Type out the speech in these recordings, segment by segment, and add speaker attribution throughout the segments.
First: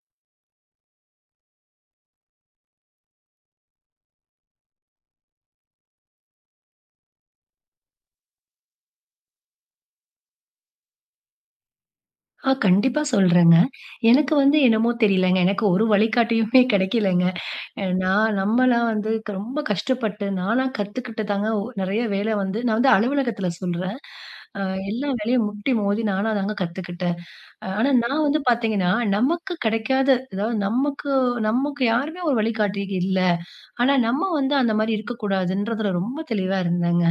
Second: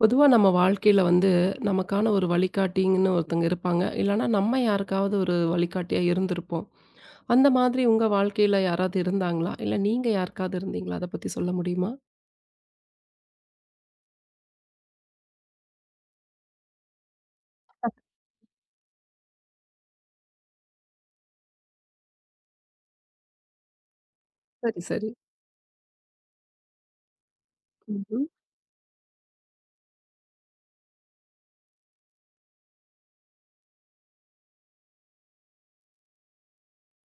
Speaker 1: பொதுவா நம்ம வாழ்க்கையில வந்து, நமக்கான ஒரு வழிகாட்டின்னு ஒருத்தங்க இருப்பாங்க. இல்லன்னா நம்ம யாருக்காவது ஒரு வழிகாட்டியா இருந்திருப்போம். அந்த மாதிரி உங்க வாழ்க்கையில யாராவது இருந்தாங்களா? இல்ல நீங்க யாருக்காவது இருந்தீங்களா? அத பத்தி சொல்ல முடியுமா?
Speaker 2: ஆ கண்டிப்பா சொல்றேங்க. எனக்கு வந்து என்னமோ தெரியலங்க. எனக்கு ஒரு வழிகாட்டியுமே கிடைக்கலங்க. நான் நம்மலாம் வந்து ரொம்ப கஷ்டப்பட்டு நானா கத்துக்கிட்டு தாங்க நெறைய வேலை வந்து நான் வந்து அலுவலகத்தில சொல்றேன். அ
Speaker 1: சரி,
Speaker 2: எல்லா
Speaker 1: சரி.
Speaker 2: வேலையும் முட்டி மோதி நானா தாங்க கத்துக்கிட்டேன். ஆனா நான்
Speaker 1: ம்ஹ்ம்.
Speaker 2: வந்து பார்த்தீங்கன்னா, நமக்கு கிடைக்காத அதாவது நமக்கு நமக்கு யாருமே ஒரு வழிகாட்டி இல்ல. ஆனா நம்ம வந்து அந்த மாரி இருக்கக்கூடாதுன்றதுல ரொம்ப தெளிவா இருந்தேங்க.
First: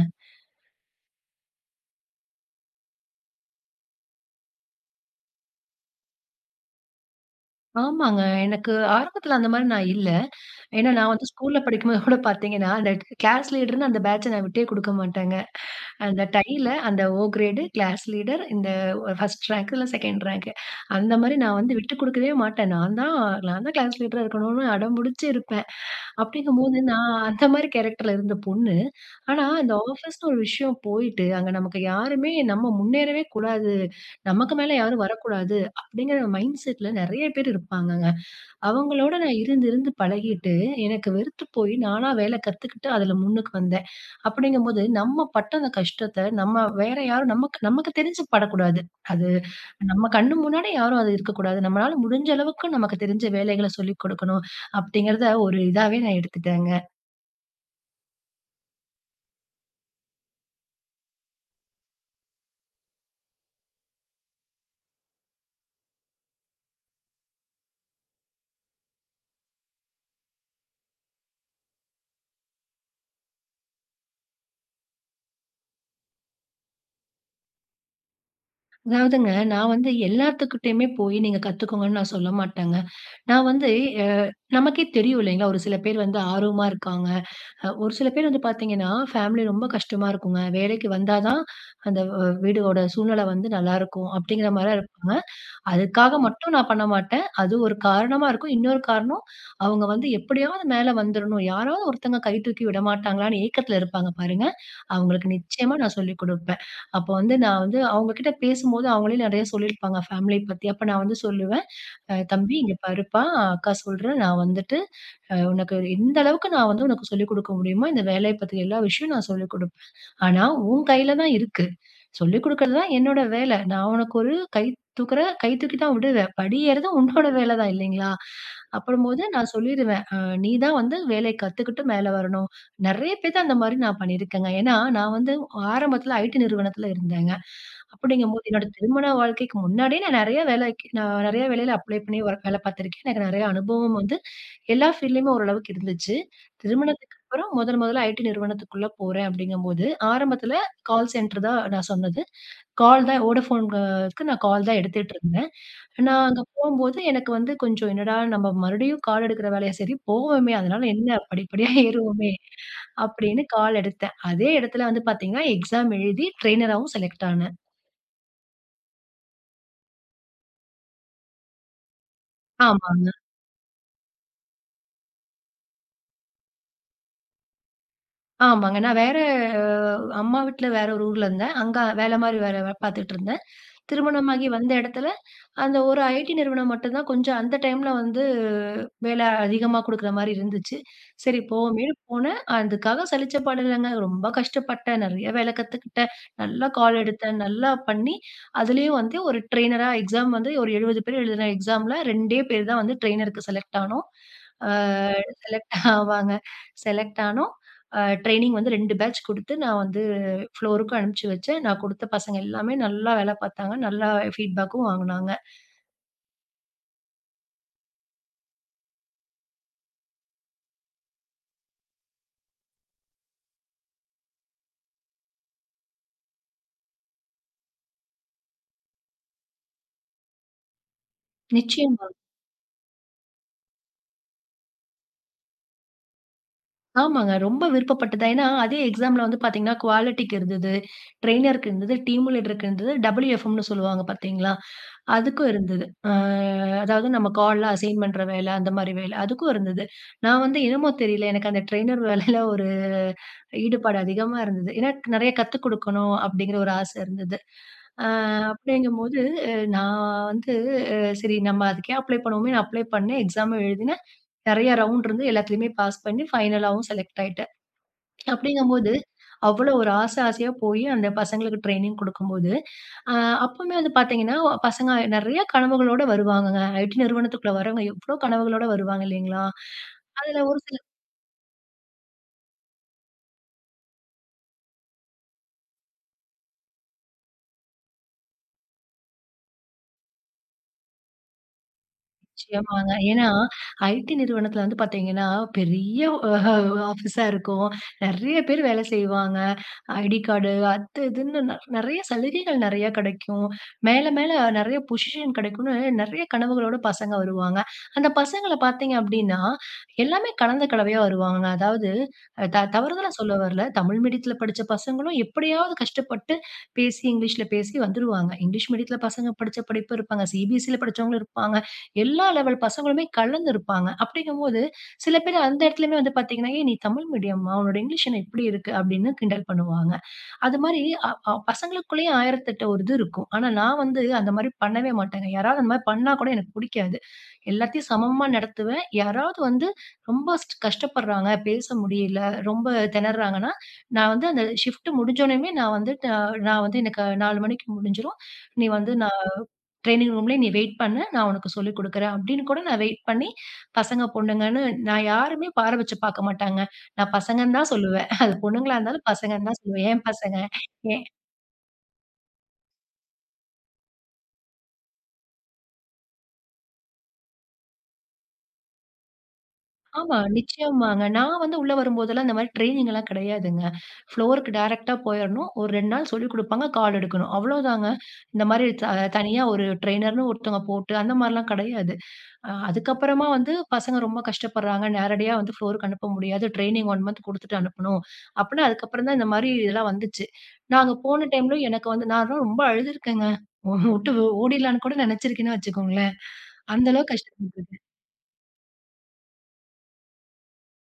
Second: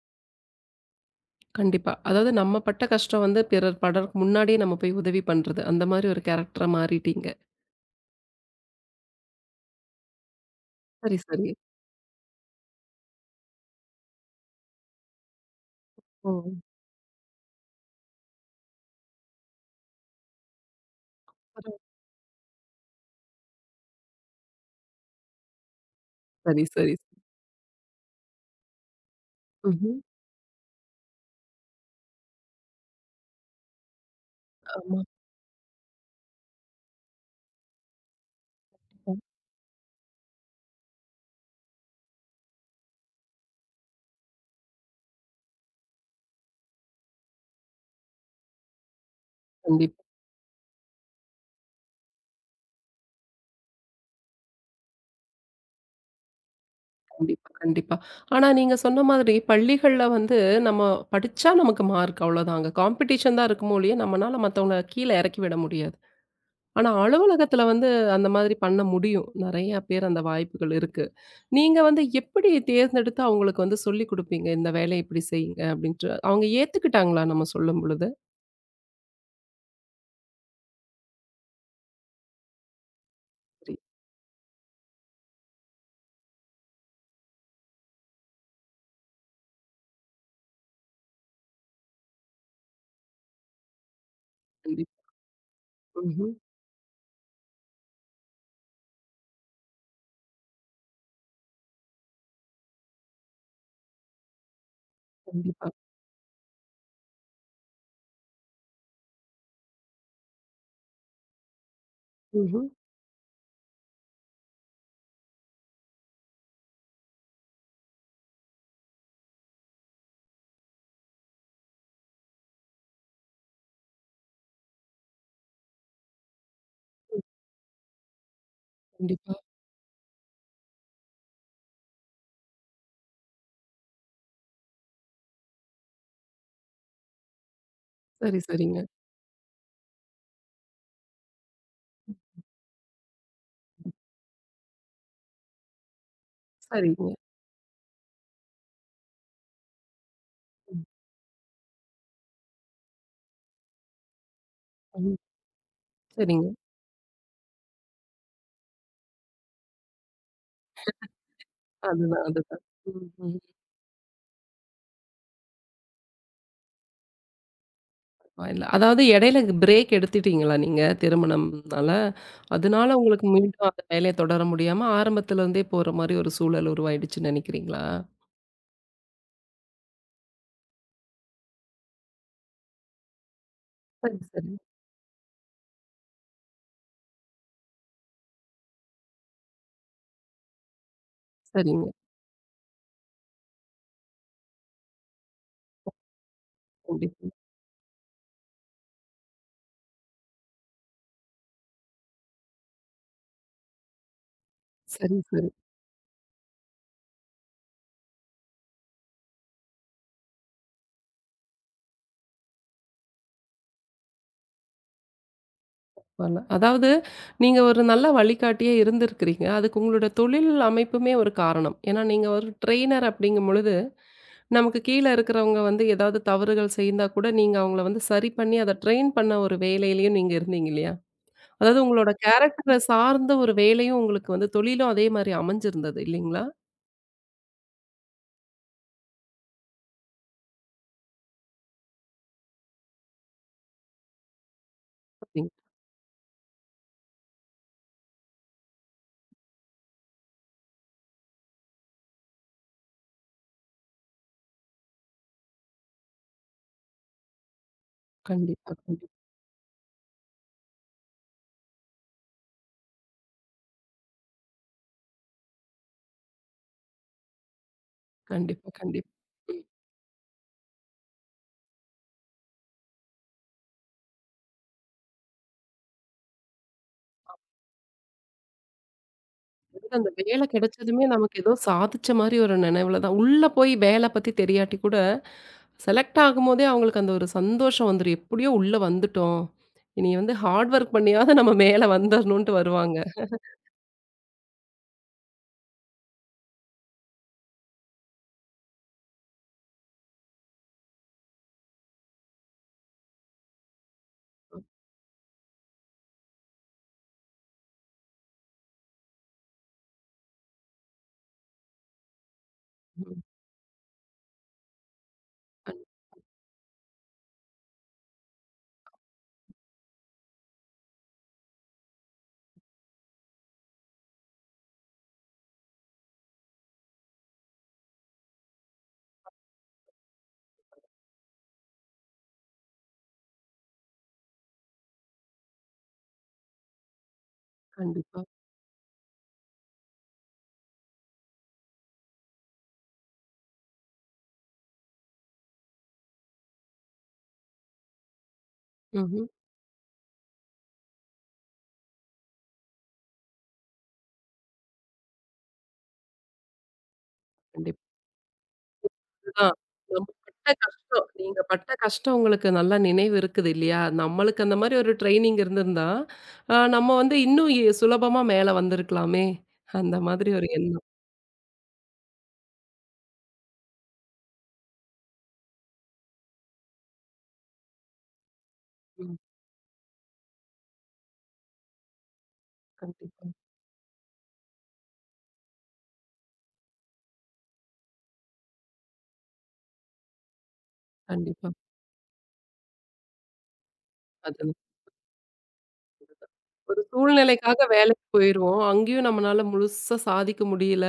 Speaker 1: கண்டிப்பா. அதாவது நம்ம பட்ட கஷ்டம் வந்து பிறர் படறக்கு முன்னாடியே நம்ம போய் உதவி பண்றது. அந்த மாரி ஒரு கேரக்டரா மாறிட்டீங்க.
Speaker 2: ஆமாங்க. எனக்கு ஆரம்பத்துல அந்த மாரி நான் இல்ல. ஏன்னா நான்
Speaker 1: சரி,
Speaker 2: வந்து
Speaker 1: சரி.
Speaker 2: ஸ்கூல்ல படிக்கும்போது கூட பார்த்தீங்கன்னா, அந்த கிளாஸ் லீடர்ன்னு அந்த பேட்ச நான் விட்டே குடுக்க மாட்டேங்க. அந்த
Speaker 1: ஓ!
Speaker 2: டையில அந்த ஓ கிரேடு, கிளாஸ் லீடர், இந்த 1 ரேங்க் இல்ல 2 ரேங்க் அந்த மாரி நான்
Speaker 1: பரவா
Speaker 2: வந்து விட்டு குடுக்கவே மாட்டேன். நான் தான் கிளாஸ் லீடரா இருக்கணும்னு அடம்புடிச்சு இருப்பேன்.
Speaker 1: சரி,
Speaker 2: அப்படிங்கும்போது
Speaker 1: சரி.
Speaker 2: நான் அந்த மாரி கேரக்டர்ல இருந்த பொண்ணு. ஆனா இந்த
Speaker 1: ம்ஹ்ம்.
Speaker 2: ஆஃபீஸ்ன்னு ஒரு விஷயம் போயிட்டு, அங்க நமக்கு யாருமே நம்ம முன்னேறவே கூடாது. நமக்கு மேல
Speaker 1: ஆமா.
Speaker 2: யாரும் வரக்கூடாது அப்படிங்கிற மைண்ட் செட்ல நெறைய பேர் இருப்பாங்கங்க. அவங்களோட நான் இருந்து இருந்து பழகிட்டு, எனக்கு வெறுத்து போய் நானா வேல கத்துக்கிட்டு அதுல முன்னுக்கு வந்தேன். அப்படிங்கும்போது, நம்ம பட்ட அந்த கஷ்டத்த நம்ம வேற யாரும் நமக்கு நமக்கு தெரிஞ்சு படக்கூடாது. அது
Speaker 1: கண்டிப்பா.
Speaker 2: நம்ம கண்ணு முன்னாடி யாரும் அது இருக்கக்கூடாது. நம்மளால முடிஞ்ச அளவுக்கு நமக்கு தெரிஞ்ச வேலைகள சொல்லிக் குடுக்கணும், அப்படிங்கிறத ஒரு இதாவே நான் எடுத்துட்டேங்க.
Speaker 1: கண்டிப்பா, கண்டிப்பா. ஆனா நீங்க சொன்ன மாதிரி பள்ளிகள்ல வந்து நம்ம படிச்சா நமக்கு மார்க் அவ்வளோதான். அங்க காம்படிஷன் தான் இருக்குமோ ஒழிய, நம்மனால மத்தவங்கள கீழ இறக்கி விட முடியாது. ஆனா அலுவலகத்துல வந்து அந்த மாதிரி பண்ண முடியும். நெறைய பேர் அந்த வாய்ப்புகள் இருக்கு. நீங்க வந்து எப்படி தேர்ந்தெடுத்து அவங்களுக்கு வந்து சொல்லிக் குடுப்பீங்க? இந்த வேலைய இப்படி செய்யுங்க அப்படின்ட்டு. அவங்க ஏத்துக்கிட்டாங்களா நம்ம சொல்லும் பொழுது?
Speaker 2: அதாவதுங்க நான் வந்து எல்லாத்துக்கிட்டயுமே போய் நீங்க கத்துக்கோங்கன்னு நான் சொல்ல மாட்டேங்க. நான் வந்து
Speaker 1: சரி.
Speaker 2: அ நமக்கே தெரியும் இல்லைங்களா? ஒரு சில பேர் வந்து ஆர்வமா இருக்காங்க. ஒரு சில பேர் வந்து பார்த்தீங்கன்னா, ஃபேமிலி ரொம்ப கஷ்டமா இருக்குங்க. வேலைக்கு வந்தா தான் அந்த வீடோட சூழ்நிலை வந்து நல்லாயிருக்கும். அப்படிங்கிற மாரிலாம்
Speaker 1: கண்டிப்பா.
Speaker 2: இருப்பாங்க. அதுக்காக
Speaker 1: ம்ஹ்ம்.
Speaker 2: மட்டும் நான் பண்ண மாட்டேன். அது ஒரு காரணமா இருக்கும். இன்னொரு காரணம், அவங்க வந்து எப்படியாவது மேல வந்துரணும். யாராவது ஒருத்தங்க கை தூக்கி விடமாட்டாங்களான்னு ஏக்கத்துல இருப்பாங்க பாருங்க. அவங்களுக்கு
Speaker 1: கண்டிப்பா.
Speaker 2: நிச்சயமா நான் சொல்லிக் குடுப்பேன். அப்போ வந்து நான் வந்து அவங்க கிட்ட பேசும்போது அவங்களே நெறைய சொல்லியிருப்பாங்க ஃபேமிலி பத்தி. அப்ப நான் வந்து சொல்லுவேன், தம்பி
Speaker 1: ம்ஹ்ம்.
Speaker 2: இங்க பாருப்பா, அக்கா சொல்றேன் நான் வந்துட்டு உனக்கு இந்த அளவுக்கு நான் வந்து உனக்கு சொல்லிக் குடுக்க முடியுமோ, இந்த வேலைய பத்தி எல்லா விஷயம் நான் சொல்லிக் குடுப்பேன். ஆனா உன் கையில தான் இருக்கு. சொல்லிக் குடுக்கறது தான் என்னோட வேல. நான் உனக்கு ஒரு கை கை தூக்கி தான் விடுவேன். படி ஏறுறது உன்னோட வேல தான் இல்லைங்களா? அப்படம்போது
Speaker 1: கண்டிப்பா.
Speaker 2: நான் சொல்லிருவேன். நீ தான் வந்து வேலைய கத்துக்கிட்டு மேல வரணும். நெறைய பேத்த அந்த மாரி நான் பண்ணியிருக்கேங்க. ஏன்னா நான் வந்து ஆரம்பத்துல ஐடி நிறுவனத்துல இருந்தேங்க.
Speaker 1: சரி,
Speaker 2: அப்படிங்கும்போது என்னோட
Speaker 1: சரிங்க.
Speaker 2: திருமண வாழ்க்கைக்கு முன்னாடியே நான் நெறைய வேலையில அப்ளை பண்ணி ஒர்க் வேலை பார்த்துருக்கேன். எனக்கு நெறைய அனுபவம் வந்து எல்லா ஃபீல்ட்லயுமே ஓரளவுக்கு இருந்துச்சு.
Speaker 1: சரிங்க.
Speaker 2: திருமணத்துக்கு அப்புறம் முதல் முதல்ல ஐடி நிறுவனத்துக்குள்ள போறேன் அப்படிங்கும்போது, ஆரம்பத்துல
Speaker 1: ம்.
Speaker 2: கால் சென்டர் தான் நான் சொன்னது. கால் தான் வோடஃபோன்க்கு நான் கால் தான் எடுத்துட்டு
Speaker 1: ம்.
Speaker 2: இருந்தேன். நான் அங்க
Speaker 1: சரிங்க.
Speaker 2: போம்போது எனக்கு வந்து கொஞ்சம் என்னடா நம்ம மறுபடியும் கால் எடுக்கிற வேலையா சரி போவோமே அதனால என்ன படிப்படியா
Speaker 1: அதுதான்,
Speaker 2: ஏறுவோமே
Speaker 1: அதுதான். ம், ம்.
Speaker 2: அப்படின்னு கால் எடுத்தேன். அதே இடத்துல வந்து பார்த்தீங்கன்னா, எக்ஸாம் எழுதி ட்ரெய்னராவும் செலக்ட் ஆனேன்.
Speaker 1: இல்ல. அதாவது இடையில பிரேக் எடுத்துட்டீங்களா நீங்க திருமணம்னால? அதனால
Speaker 2: ஆமாங்க,
Speaker 1: உங்களுக்கு மீண்டும் அந்த வேலைய தொடர முடியாம ஆரம்பத்துல இருந்தே போற மாரி ஒரு சூழல் உருவாயிடுச்சுன்னு நெனைக்கிறீங்களா?
Speaker 2: ஆமாங்க. நான் வேற அம்மா வீட்ல வேற ஒரு ஊர்ல இருந்தேன். அங்க வேல மாரி வேற பாத்துட்டு இருந்தேன்.
Speaker 1: சரி,
Speaker 2: திருமணமாகி
Speaker 1: சரி.
Speaker 2: வந்த இடத்துல அந்த ஒரு ஐடி நிறுவனம் மட்டும் தான் கொஞ்சம் அந்த டைம்ல வந்து வேலை அதிகமா குடுக்குற மாரி இருந்துச்சு. சரி
Speaker 1: சரிங்க.
Speaker 2: போவோமேன்னு போனேன். அதுக்காக சலிச்ச பாடு இல்லங்க. ரொம்ப கஷ்டப்பட்டேன். நெறைய வேலை கத்துக்கிட்டேன். நல்லா கால்
Speaker 1: கண்டிப்பா.
Speaker 2: எடுத்தேன். நல்லா பண்ணி, அதுலயும் வந்து ஒரு ட்ரெய்னரா எக்ஸாம் வந்து ஒரு 70 பேர் எழுதின எக்ஸாம்ல 2டே பேர் தான் வந்து ட்ரெய்னருக்கு செலக்ட் ஆனோம். ஆ
Speaker 1: சரி, சரி.
Speaker 2: செலக்ட் ஆவாங்க. செலக்ட் ஆனோம். ட்ரெய்னிங் வந்து 2 பேட்ச் குடுத்து நான் வந்து ஃப்ளோருக்கும் அனுப்பிச்சு வச்சேன். நான் குடுத்த பசங்க எல்லாமே நல்லா வேலை பார்த்தாங்க. நல்லா ஃபீட்பேக்கும் வாங்குனாங்க.
Speaker 1: பரவால்ல. அதாவது நீங்க ஒரு நல்ல வழிகாட்டியா இருந்திருக்கிறீங்க. அதுக்கு உங்களோட தொழில் அமைப்புமே ஒரு காரணம். ஏன்னா நீங்க ஒரு ட்ரெய்னர் அப்படிங்கும் பொழுது, நமக்கு கீழ இருக்கிறவங்க வந்து ஏதாவது தவறுகள் செய்ந்தா கூட, நீங்க அவங்கள வந்து சரி பண்ணி அத ட்ரெயின் பண்ண ஒரு வேலையிலயும் நீங்க இருந்தீங்க இல்லையா? அதாவது
Speaker 2: நிச்சயமா.
Speaker 1: உங்களோட கேரக்டர சார்ந்த ஒரு வேலையும் உங்களுக்கு வந்து தொழிலும் அதே மாரி அமைஞ்சிருந்தது இல்லைங்களா?
Speaker 2: ஆமாங்க. ரொம்ப விருப்பப்பட்டது. ஏன்னா, அதே எக்ஸாம்ல வந்து பார்த்தீங்கன்னா, குவாலிட்டிக்கு இருந்தது, ட்ரெய்னருக்கு இருந்தது, டீம் லீடருக்கு இருந்தது, டபிள்யூஎஃப்எம்ன்னு சொல்லுவாங்க பார்த்தீங்களா?
Speaker 1: அப்படிங்
Speaker 2: அதுக்கும் இருந்தது. அதாவது நம்ம கால்ல அசைன் பண்ற வேலை, அந்த மாரி வேலை. அதுக்கும் இருந்தது. நான் வந்து என்னமோ தெரியல, எனக்கு அந்த ட்ரெய்னர் வேலையில ஒரு ஈடுபாடு அதிகமா இருந்தது. ஏன்னா, நெறைய கத்துக் குடுக்கணும் அப்படிங்கிற ஒரு ஆசை இருந்தது. அ
Speaker 1: கண்டிப்பா, கண்டிப்பா,
Speaker 2: அப்படிங்கும்போது, நான் வந்து அ சரி நம்ம அதுக்கே அப்ளை பண்ணுவோமேன்னு அப்ளை பண்ணேன். எக்ஸாமும் எழுதினேன். நெறைய ரவுண்ட் இருந்து எல்லாத்துலயுமே பாஸ் பண்ணி ஃபைனலாவும் செலக்ட் ஆயிட்டேன்.
Speaker 1: கண்டிப்பா,
Speaker 2: அப்படிங்கும்போது,
Speaker 1: கண்டிப்பா. ம்.
Speaker 2: அவ்வளோ ஒரு ஆசை ஆசையா போயி அந்த பசங்களுக்கு ட்ரெய்னிங் குடுக்கும்போது, அ அப்பவுமே வந்து பார்த்தீங்கன்னா, பசங்க நெறைய கனவுகளோட வருவாங்கங்க. ஐடி நிறுவனத்துக்குள்ள வரவங்க எவ்ளோ கனவுகளோட வருவாங்க இல்லைங்களா?
Speaker 1: அதாவது அந்த
Speaker 2: அதுல
Speaker 1: வேலை
Speaker 2: ஒரு சில
Speaker 1: கிடைச்சதுமே நமக்கு ஏதோ சாதிச்ச மாரி ஒரு நினைவுல தான். உள்ள போய் வேலை பத்தி தெரியாட்டி கூட, செலக்ட் ஆகும்போதே அவங்களுக்கு அந்த ஒரு சந்தோஷம் வந்துரும். எப்படியோ உள்ள வந்துட்டோம். இனி வந்து ஹார்ட் ஒர்க் பண்ணியாவது நம்ம மேல வந்துரணும்ன்ட்டு
Speaker 2: நிச்சயமாங்க.
Speaker 1: வருவாங்க.
Speaker 2: ஏன்னா, ஐடி நிறுவனத்தில வந்து பார்த்தீங்கன்னா, பெரிய அ ஆஃபீஸா இருக்கும். நெறைய பேர் வேலை செய்வாங்க. ஐடி கார்டு அது இதுன்னு நெறைய சலுகைகள் நெறைய கிடைக்கும். மேல மேல நெறைய பொசிஷன் கிடைக்கும்னு நெறைய கனவுகளோட பசங்க வருவாங்க. அந்த பசங்கள பார்த்தீங்க அப்படின்னா, எல்லாமே கலந்த கலவையா வருவாங்க. அதாவது த தவறுதலா சொல்ல வரல. தமிழ் மீடியத்தில படிச்ச பசங்களும் எப்படியாவது கஷ்டப்பட்டு பேசி இங்கிலீஷ்ல பேசி வந்துருவாங்க. இங்கிலீஷ் மீடியத்தில பசங்க படிச்ச படிப்பு இருப்பாங்க. சிபிஎஸ்சில படிச்சவங்களும் இருப்பாங்க. எல்லா லெவல் பசங்களுமே கலந்து இருப்பாங்க. அப்படிங்கும்போது, சில பேர் அந்த இடத்துலயுமே வந்து பார்த்தீங்கன்னா, "ஏய்! நீ தமிழ் மீடியமா? உன்னோட இங்கிலீஷ் என்ன இப்படி இருக்கு?" அப்படின்னு கிண்டல் பண்ணுவாங்க. அது மாரி அ அ பசங்களுக்குள்ளேயே 1008 ஒரு இது இருக்கும். ஆனா நான் வந்து அந்த மாரி பண்ணவே மாட்டேங்க. யாராவது அந்த மாரி பண்ணா கூட எனக்கு புடிக்காது. எல்லாத்தையும்
Speaker 1: கண்டிப்பா.
Speaker 2: சமமா நடத்துவேன். யாராவது வந்து ரொம்ப கஷ்டப்படுறாங்க, பேச முடியல, ரொம்ப திணறாங்கன்னா, நான் வந்து அந்த ஷிஃப்ட் முடிஞ்சோனயுமே நான் வந்து நான் வந்து எனக்கு 4 மணிக்கு முடிஞ்சிரும். "நீ வந்து நான்
Speaker 1: ம்ஹ்ம்.
Speaker 2: ட்ரெய்னிங் ரூம்லயே நீ வெயிட் பண்ணு. நான் உனக்கு சொல்லிக் குடுக்குறேன் அப்படின்னு கூட நான் வெயிட் பண்ணி, பசங்க, பொண்ணுங்கன்னு நான் யாருமே பார வச்சு பாக்க மாட்டாங்க. நான் பசங்கன்னு தான்
Speaker 1: கண்டிப்பா.
Speaker 2: சொல்லுவேன். அது பொண்ணுங்களா இருந்தாலும் பசங்கன்னு
Speaker 1: அதுதான்.
Speaker 2: தான் சொல்லுவேன். என்
Speaker 1: நம்ம
Speaker 2: பசங்க.
Speaker 1: பட்ட
Speaker 2: எ
Speaker 1: கஷ்டம் நீங்க பட்ட கஷ்டம் உங்களுக்கு நல்லா நினைவு இருக்குது இல்லையா? நம்மளுக்கு அந்த மாரி ஒரு ட்ரெய்னிங் இருந்திருந்தா, நம்ம வந்து இன்னும் எ சுலபமா மேல வந்திருக்கலாமே! அந்த
Speaker 2: ஆமா,
Speaker 1: மாதிரி ஒரு எண்ணம்.
Speaker 2: நிச்சயமாங்க. நான் வந்து உள்ள வரும்போதெல்லாம் இந்த மாரி ட்ரெய்னிங் எல்லாம் கிடையாதுங்க. ஃப்ளோருக்கு டைரக்ட்டா போயிரணும். ஒரு 2 நாள் சொல்லிக் குடுப்பாங்க. கால் எடுக்கணும். அவ்வளோதாங்க. இந்த மாரி
Speaker 1: ம்.
Speaker 2: தனியா ஒரு ட்ரெய்னர்ன்னு ஒருத்தவங்க போட்டு அந்த மாரிலாம் கிடையாது. அதுக்கப்புறமா
Speaker 1: கண்டிப்பா,
Speaker 2: வந்து பசங்க ரொம்ப கஷ்டப்படுறாங்க. நேரடியா வந்து ஃப்ளோருக்கு அனுப்ப முடியாது. ட்ரெய்னிங் 1 மந்த் குடுத்துட்டு அனுப்பணும். அப்படீன்னு அதுக்கப்புறம் தான் இந்த மாரி இதெல்லாம் வந்துச்சு. நாங்க போன
Speaker 1: கண்டிப்பா.
Speaker 2: டைம்ல எனக்கு வந்து நான்லாம் ரொம்ப அழுதுருக்கேங்க. உட்டு
Speaker 1: அது
Speaker 2: ஓடிடலான்னு கூட நெனச்சிருக்கேன்னு வச்சுக்கோங்களேன்.
Speaker 1: ஒரு
Speaker 2: அந்த அளவுக்கு
Speaker 1: சூழ்நிலைக்காக
Speaker 2: கஷ்டப்பட்டுருக்கேன்.
Speaker 1: வேலைக்கு போயிருவோம். அங்கேயும் நம்மனால முழுசா சாதிக்க முடியல.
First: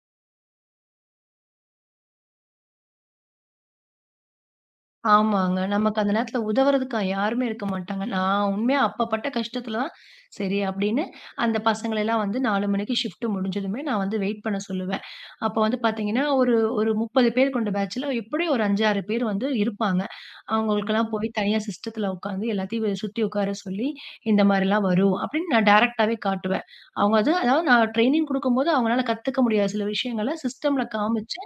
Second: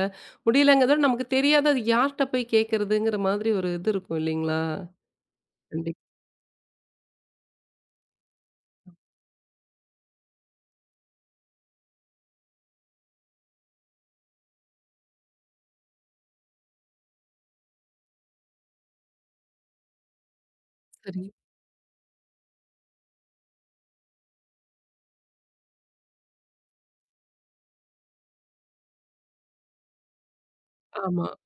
Speaker 1: முடியலங்கிறத விட நமக்கு தெரியாத அது யார்ட்ட போய் கேட்கிறதுங்கிற மாதிரி ஒரு இது இருக்கும் இல்லைங்களா?
Speaker 2: ஆமாங்க. நமக்கு
Speaker 1: கண்டிப்பா.
Speaker 2: அந்த நேரத்துல உதவுறதுக்கு யாருமே இருக்க மாட்டாங்க. நான் உண்மையா அப்ப பட்ட கஷ்டத்துல தான், சரி அப்படின்னு அந்த பசங்களெல்லாம் வந்து 4 மணிக்கு ஷிஃப்ட் முடிஞ்சதுமே நான் வந்து வெயிட் பண்ண சொல்லுவேன். அப்ப வந்து பாத்தீங்கன்னா, ஒரு ஒரு 30 பேர் கொண்ட பேட்ச்ல எப்படியும் ஒரு 5, 6 பேர் வந்து இருப்பாங்க. அவங்களுக்கெல்லாம்
Speaker 1: சரி.
Speaker 2: போய் தனியா சிஸ்டத்துல உட்காந்து எல்லாத்தையும் சுத்தி உட்கார சொல்லி, இந்த மாரிலாம் வரும் அப்படின்னு நான் டைரக்ட்டாவே காட்டுவேன். அவங்க அது அதாவது நான் ட்ரெய்னிங் குடுக்கும்போது அவங்களால கத்துக்க முடியாத சில விஷயங்கள சிஸ்டம்ல
Speaker 1: ஆமா.
Speaker 2: காமிச்சு,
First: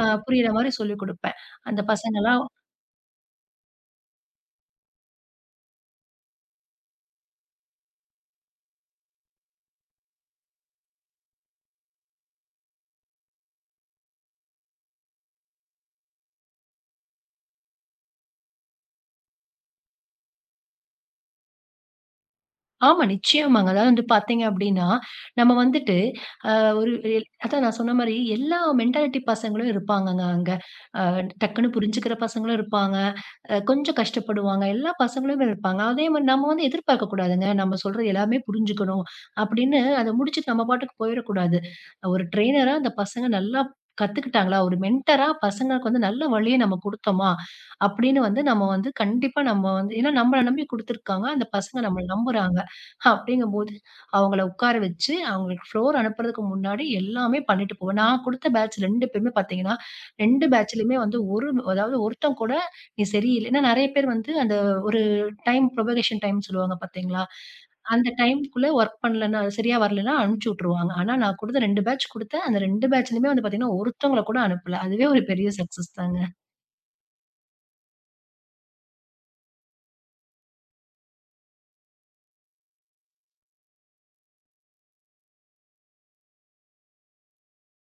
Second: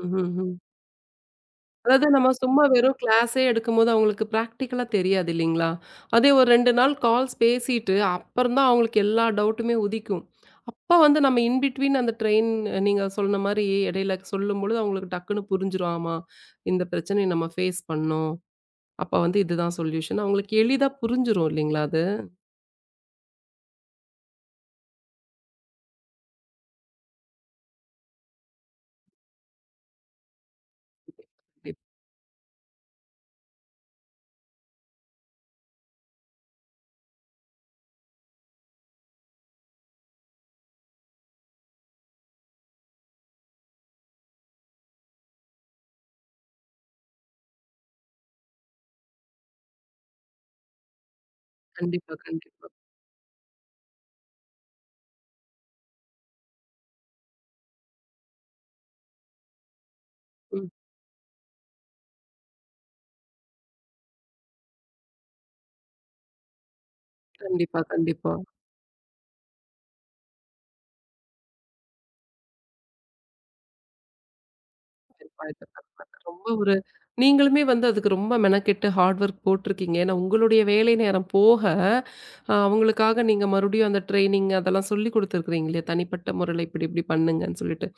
Speaker 1: ம்,
Speaker 2: புரியிற
Speaker 1: ம்.
Speaker 2: மாரி சொல்லிக் குடுப்பேன். அந்த
Speaker 1: அதாவது நம்ம
Speaker 2: பசங்கலாம்
Speaker 1: சும்மா வெறும் கிளாஸே எடுக்கும்போது அவங்களுக்கு பிராக்டிக்கலா தெரியாது இல்லைங்களா? அதே ஒரு 2 நாள் கால்ஸ் பேசிட்டு, அப்புறம் தான் அவங்களுக்கு எல்லா டவுட்டுமே உதிக்கும். அப்ப வந்து நம்ம இன் பிட்வீன் அந்த ட்ரெயின் நீங்க சொன்ன மாரி இடையில சொல்லும்பொழுது அவங்களுக்கு டக்குன்னு புரிஞ்சிரும். ஆமா, இந்த பிரச்சனைய நம்ம ஃபேஸ் பண்ணோம். அப்ப வந்து இதுதான் சொல்யூஷன். அவங்களுக்கு எளிதா புரிஞ்சிரும் இல்லைங்களா அது?
Speaker 2: ஆமா, நிச்சயமாங்க. அதாவது வந்து பார்த்தீங்க அப்டின்னா, நம்ம வந்துட்டு அ ஒரு அதான் நான் சொன்ன மாரி எல்லா மென்டாலிட்டி பசங்களும் இருப்பாங்கங்க அங்க. அ டக்குன்னு புரிஞ்சுக்கிற பசங்களும் இருப்பாங்க. கொஞ்சம் கஷ்டப்படுவாங்க. எல்லா பசங்களுமே இருப்பாங்க. அதே மாரி நம்ம வந்து எதிர்பார்க்கக் கூடாதுங்க. நம்ம சொல்றது எல்லாமே புரிஞ்சுக்கணும் அப்படின்னு அத முடிச்சுட்டு நம்ம பாட்டுக்கு போயிறக்கூடாது. ஒரு ட்ரெய்னரா அந்த பசங்க நல்லா கத்துக்கிட்டாங்களா, ஒரு மென்டரா பசங்களுக்கு வந்து நல்ல வழிய நம்ம குடுத்தோமா அப்படின்னு வந்து நம்ம வந்து கண்டிப்பா நம்ம வந்து ஏன்னா நம்மள நம்பி குடுத்துருக்காங்க. அந்த பசங்க நம்மள
Speaker 1: கண்டிப்பா,
Speaker 2: நம்புறாங்க.
Speaker 1: கண்டிப்பா.
Speaker 2: அப்படிங்கும்போது அவங்கள உட்கார வச்சு, அவங்களுக்கு ஃப்ளோர் அனுப்புறதுக்கு முன்னாடி எல்லாமே பண்ணிட்டு போவேன். நான் குடுத்த பேட்ச் 2 பேருமே பார்த்தீங்கன்னா, 2
Speaker 1: கண்டிப்பா ம்.
Speaker 2: பேட்ச்லயுமே வந்து ஒரு அதாவது ஒருத்தன் கூட நீ சரியில்ல. ஏன்னா நெறைய பேர் வந்து அந்த ஒரு டைம் புரபகேஷன் டைம்ன்னு சொல்லுவாங்க பார்த்தீங்களா?
Speaker 1: கண்டிப்பா,
Speaker 2: அந்த
Speaker 1: கண்டிப்பா.
Speaker 2: டைம்க்குள்ள வொர்க் பண்ணலன்னா, சரியா வரலன்னா அனுப்பிச்சு விட்டுருவாங்க. ஆனா நான் குடுத்த 2 பேட்ச் குடுத்தேன். அந்த 2 பேட்ச்லயுமே வந்து பார்த்தீங்கன்னா, ஒருத்தவங்கள கூட அனுப்பல. அதுவே ஒரு பெரிய சக்சஸ் தாங்க.
Speaker 1: ரொம்ப ஒரு நீங்களுமே வந்து அதுக்கு ரொம்ப மெனக்கெட்டு ஹார்ட் ஒர்க் போட்டிருக்கீங்க. ஏன்னா, உங்களுடைய வேலை நேரம் போக, அவங்களுக்காக நீங்க மறுபடியும் அந்த ட்ரெய்னிங் அதெல்லாம் சொல்லிக் குடுத்துருக்கிறீங்க இல்லையா? தனிப்பட்ட முறையில இப்டி இப்டி பண்ணுங்கன்னு சொல்லிட்டு.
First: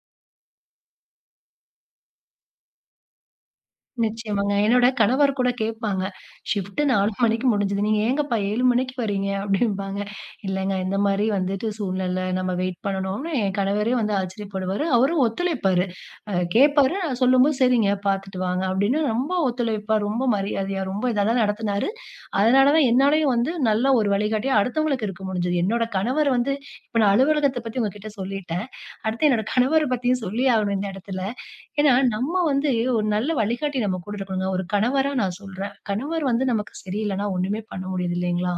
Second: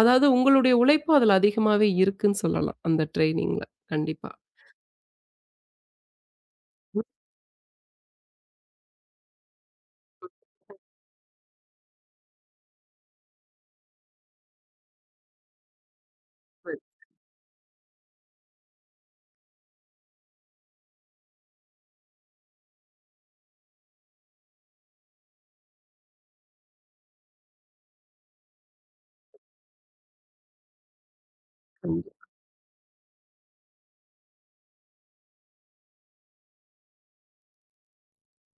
Speaker 1: அதாவது உங்களுடைய உழைப்பு அதுல அதிகமாவே இருக்குன்னு சொல்லலாம். அந்த ட்ரெய்னிங்ல. கண்டிப்பா.
Speaker 2: நிச்சயமாங்க. என்னோட கணவர் கூட கேட்பாங்க. ஷிஃப்ட் 4 மணிக்கு முடிஞ்சுது. நீங்க ஏங்கப்பா 7 மணிக்கு வரீங்க? அப்டிம்பாங்க. இல்லங்க இந்த மாரி வந்துட்டு சூழ்நிலை நம்ம வெயிட் பண்ணணும்னு என் கணவரே வந்து ஆச்சரியப்படுவாரு. அவரும் ஒத்துழைப்பாரு.
Speaker 1: உண்மை.
Speaker 2: கேட்பாரு. நான் சொல்லும்போது சரிங்க பார்த்துட்டு வாங்க அப்டின்னு ரொம்ப ஒத்துழைப்பா, ரொம்ப மரியாதையா, ரொம்ப இதா தான் நடத்துனாரு. அதனால தான் என்னாலயும் வந்து நல்ல ஒரு வழிகாட்டியா அடுத்தவங்களுக்கு இருக்க முடிஞ்சது. என்னோட கணவர் வந்து இப்ப நான் அலுவலகத்த பத்தி உங்ககிட்ட சொல்லிட்டேன். அடுத்து என்னோட கணவர பத்தியும் சொல்லியே ஆகணும் இந்த இடத்துல. ஏன்னா,
Speaker 1: கண்டி-
Speaker 2: நம்ம வந்து ஒரு நல்ல வழிகாட்டி நம்ம கூட இருக்கணுங்க. ஒரு கணவரா நான் சொல்றேன். கணவர் வந்து நமக்கு சரியில்லன்னா ஒண்ணுமே பண்ண முடியாது இல்லைங்களா?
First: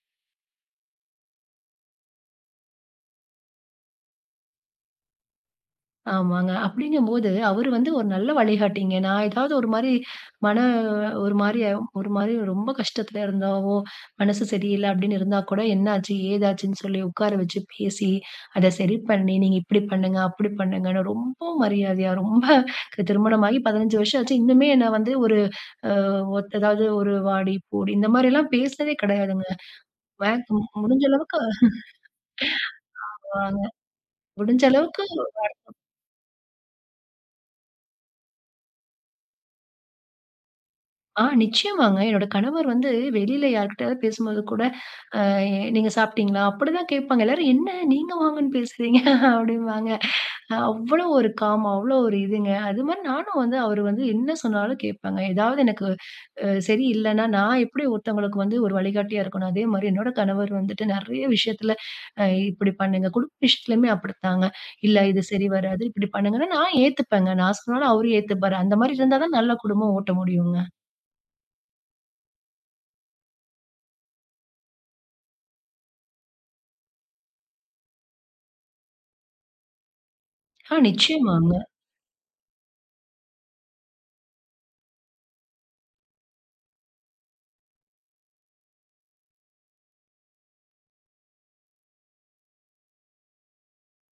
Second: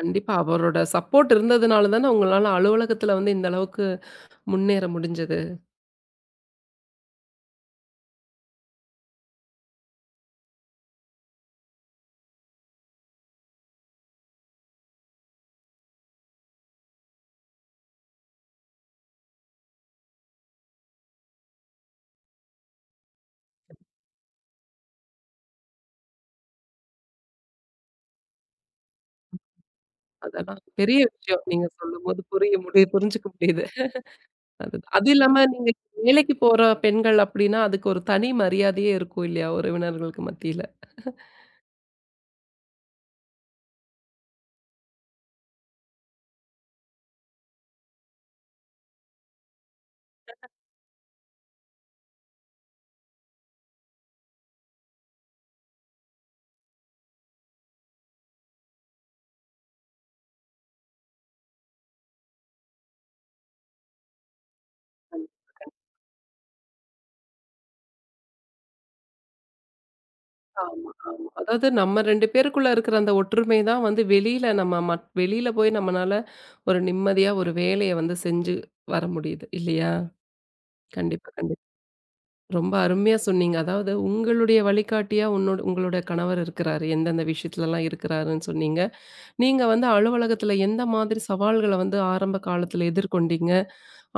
Speaker 1: கண்டிப்பா. அவரோட சப்போர்ட் இருந்ததுனால தானே உங்களால அலுவலகத்துல வந்து இந்த அளவுக்கு முன்னேற முடிஞ்சது.
Speaker 2: ஆமாங்க. அப்படிங்கும்போது அவரு வந்து ஒரு நல்ல வழிகாட்டிங்க. நான் ஏதாவது ஒரு மாரி மன ஒரு மாரி ஒரு மாரி ரொம்ப கஷ்டத்துல இருந்தாவோ, மனசு சரியில்ல அப்படின்னு இருந்தா கூட என்னாச்சு, ஏதாச்சுன்னு சொல்லி உட்கார வச்சு பேசி, அத சரி பண்ணி, நீங்க இப்படி பண்ணுங்க, அப்படி பண்ணுங்கன்னு ரொம்ப மரியாதையா ரொம்ப திருமணமாகி 15 வருஷம் ஆச்சு. இன்னுமே என்ன வந்து ஒரு ஒத்ததாவது ஒரு வாடி, போடி இந்த மாரிலாம் பேசவே கிடையாதுங்க.
Speaker 1: அதெல்லாம்
Speaker 2: மேக்ஸிமம்
Speaker 1: பெரிய
Speaker 2: முடிஞ்ச அளவுக்கு
Speaker 1: விஷயம். நீங்க சொல்லும்போது புரிய முடிய புரிஞ்சுக்க
Speaker 2: வாங்க.
Speaker 1: முடியுது.
Speaker 2: முடிஞ்ச
Speaker 1: அதுதான்.
Speaker 2: அளவுக்கு
Speaker 1: அது இல்லாம நீங்க வேலைக்கு போற பெண்கள் அப்டின்னா, அதுக்கு ஒரு தனி மரியாதையே இருக்கும் இல்லையா? உறவினர்களுக்கு மத்தியில.
Speaker 2: ஆ நிச்சயமாங்க. என்னோட கணவர் வந்து வெளியில யார்கிட்டயாவது பேசும்போது கூட, "அ நீங்க சாப்பிட்டீங்களா?" அப்படிதான் கேட்பாங்க. எல்லாரும், "என்ன நீங்க வாங்கன்னு பேசுறீங்க?" அப்படிம்பாங்க. அவ்ளோ ஒரு காம், அவ்ளோ ஒரு இதுங்க. அதுமாரி நானும் வந்து அவரு வந்து என்ன சொன்னாலும் கேட்பேங்க. ஏதாவது எனக்கு சரி இல்லன்னா, நான் எப்படி ஒருத்தவங்களுக்கு வந்து ஒரு வழிகாட்டியா இருக்கனோ, அதேமாரி என்னோட கணவர் வந்துட்டு நெறைய விஷயத்துல அ இப்படி பண்ணுங்க. குடும்ப விஷயத்துலயுமே அப்படித்தாங்க. இல்ல இது
Speaker 1: கண்
Speaker 2: சரி வராது, இப்படி பண்ணுங்கன்னா நான் ஏத்துப்பேங்க. நான் சொன்னாலும் அவரு ஏத்துப்பாரு. அந்த மாரி இருந்தா தான் நல்ல குடும்பம் ஓட்ட முடியுங்க.
Speaker 1: ஆமா, ஆமா. அதாவது நம்ம 2 பேருக்குள்ள இருக்கிற அந்த ஒற்றுமை தான் வந்து வெளியில நம்ம மத் வெளியில போய் நம்மனால ஒரு நிம்மதியா ஒரு வேலைய வந்து செஞ்சு வர முடியுது இல்லையா?
Speaker 2: ஆ
Speaker 1: கண்டிப்பா,
Speaker 2: நிச்சயமாங்க.
Speaker 1: கண்டிப்பா. ரொம்ப அருமையா சொன்னீங்க. அதாவது உங்களுடைய வழிகாட்டியா உன்னோட உங்களுடைய கணவர் இருக்கிறாரு. எந்தெந்த விஷயத்துலலாம் இருக்கிறாருன்னு சொன்னீங்க. நீங்க வந்து அலுவலகத்துல எந்த மாதிரி சவால்கள வந்து ஆரம்ப காலத்துல எதிர்கொண்டீங்க?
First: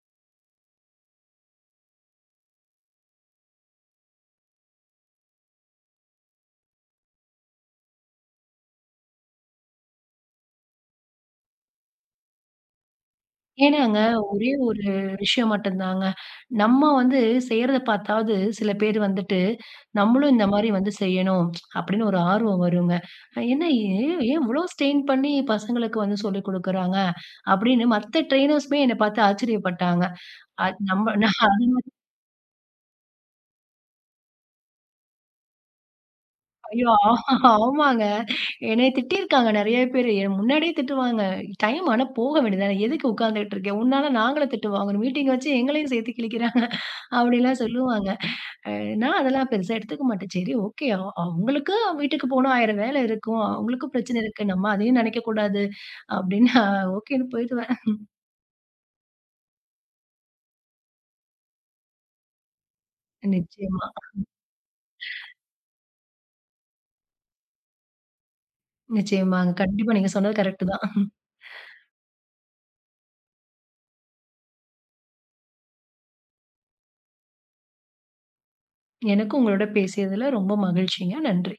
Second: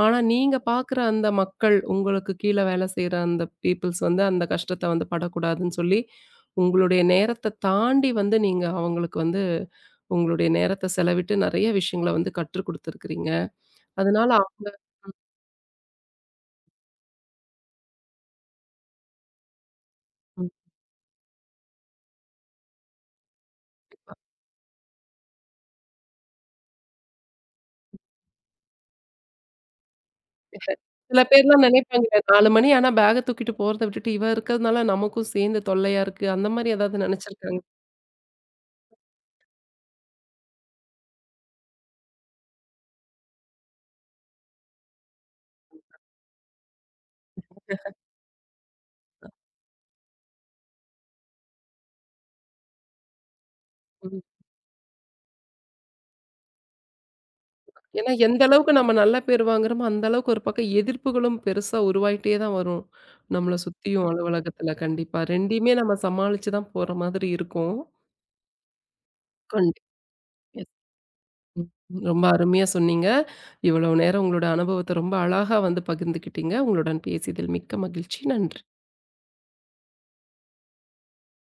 Speaker 1: ஆனா, நீங்க பார்க்குற அந்த மக்கள், உங்களுக்கு கீழ வேலை செய்ற அந்த பீப்பிள்ஸ் வந்து அந்த கஷ்டத்த வந்து படக்கூடாதுன்னு சொல்லி, உங்களுடைய நேரத்த தாண்டி வந்து நீங்க அவங்களுக்கு வந்து உங்களுடைய நேரத்த செலவிட்டு நெறைய விஷயங்கள வந்து கற்றுக் குடுத்துருக்கிறீங்க.
Speaker 2: ஏன்னாங்க,
Speaker 1: அதனால
Speaker 2: ஒரே
Speaker 1: அவங்க
Speaker 2: ஒரு விஷயம் மட்டும் தாங்க. நம்ம வந்து செய்றத பாத்தாவது சில பேர் வந்துட்டு, நம்மளும் இந்த
Speaker 1: ம்.
Speaker 2: மாரி வந்து செய்யணும் அப்படின்னு ஒரு ஆர்வம் வருங்க. என்ன ஏன் ஏன் இவ்ளோ ஸ்ட்ரெயின் பண்ணி பசங்களுக்கு வந்து சொல்லிக் குடுக்குறாங்க? அப்படின்னு மத்த ட்ரெய்னர்ஸுமே என்ன பாத்து ஆச்சரியப்பட்டாங்க. அது நம்ம
Speaker 1: சில
Speaker 2: நான்
Speaker 1: பேர்லாம் நெனைப்பாங்க 4 மணி ஆனா பேக்க தூக்கிட்டு போறத விட்டுட்டு, இவ இருக்கிறதுனால நமக்கும் சேர்ந்து தொல்லையா இருக்கு. அந்த மாரி
Speaker 2: ஐயோ!
Speaker 1: ஏதாவது நெனைச்சிருக்காங்க?
Speaker 2: ஆமாங்க. என்னைய திட்டியிருக்காங்க நெறைய பேரு. என்ன முன்னாடியே திட்டுவாங்க. டைம் ஆனா போக வேண்டியதுதானே. எதுக்கு உட்கார்ந்துட்டு இருக்க? உன்னால நாங்களும் திட்டு வாங்குறோம். மீட்டிங் வச்சு எங்களையும் சேத்து கிழிக்கிறாங்க. அப்படிலாம் சொல்லுவாங்க. அ நான் அதெல்லாம் பெருசா எடுத்துக்க மாட்டேன். சரி ஓகே. அவங்களுக்கு வீட்டுக்கு போனா 1000 வேலை இருக்கும். அவங்களுக்கும் பிரச்சனை இருக்கு. நம்ம அதையும் நினைக்கக்கூடாது அப்படின்னு ஓகேன்னு போயிடுவேன்.
Speaker 1: ஏன்னா, எந்த அளவுக்கு நம்ம நல்ல பேர் வாங்குறோமோ, அந்த அளவுக்கு ஒரு பக்கம் எதிர்ப்புகளும் பெருசா உருவாயிட்டே தான் வரும். நம்மள
Speaker 2: நிச்சயமா,
Speaker 1: சுத்தியும் அலுவலகத்துல கண்டிப்பா. 2யுமே நம்ம சமாளிச்சு தான் போற மாதிரி இருக்கும்.
Speaker 2: நிச்சயமாங்க.
Speaker 1: கண்டிப்பா.
Speaker 2: கண்டிப்பா நீங்க சொன்னது
Speaker 1: எஸ்.
Speaker 2: கரெக்ட்டு தான்.
Speaker 1: ம். ம். ரொம்ப அருமையா சொன்னீங்க. இவ்வளவு நேரம் உங்களோட அனுபவத்த ரொம்ப அழகா வந்து பகிர்ந்துக்கிட்டீங்க. உங்களுடன் பேசியதில் மிக்க மகிழ்ச்சி. நன்றி.
Speaker 2: எனக்கும் உங்களோட பேசியதுல ரொம்ப மகிழ்ச்சிங்க. நன்றி.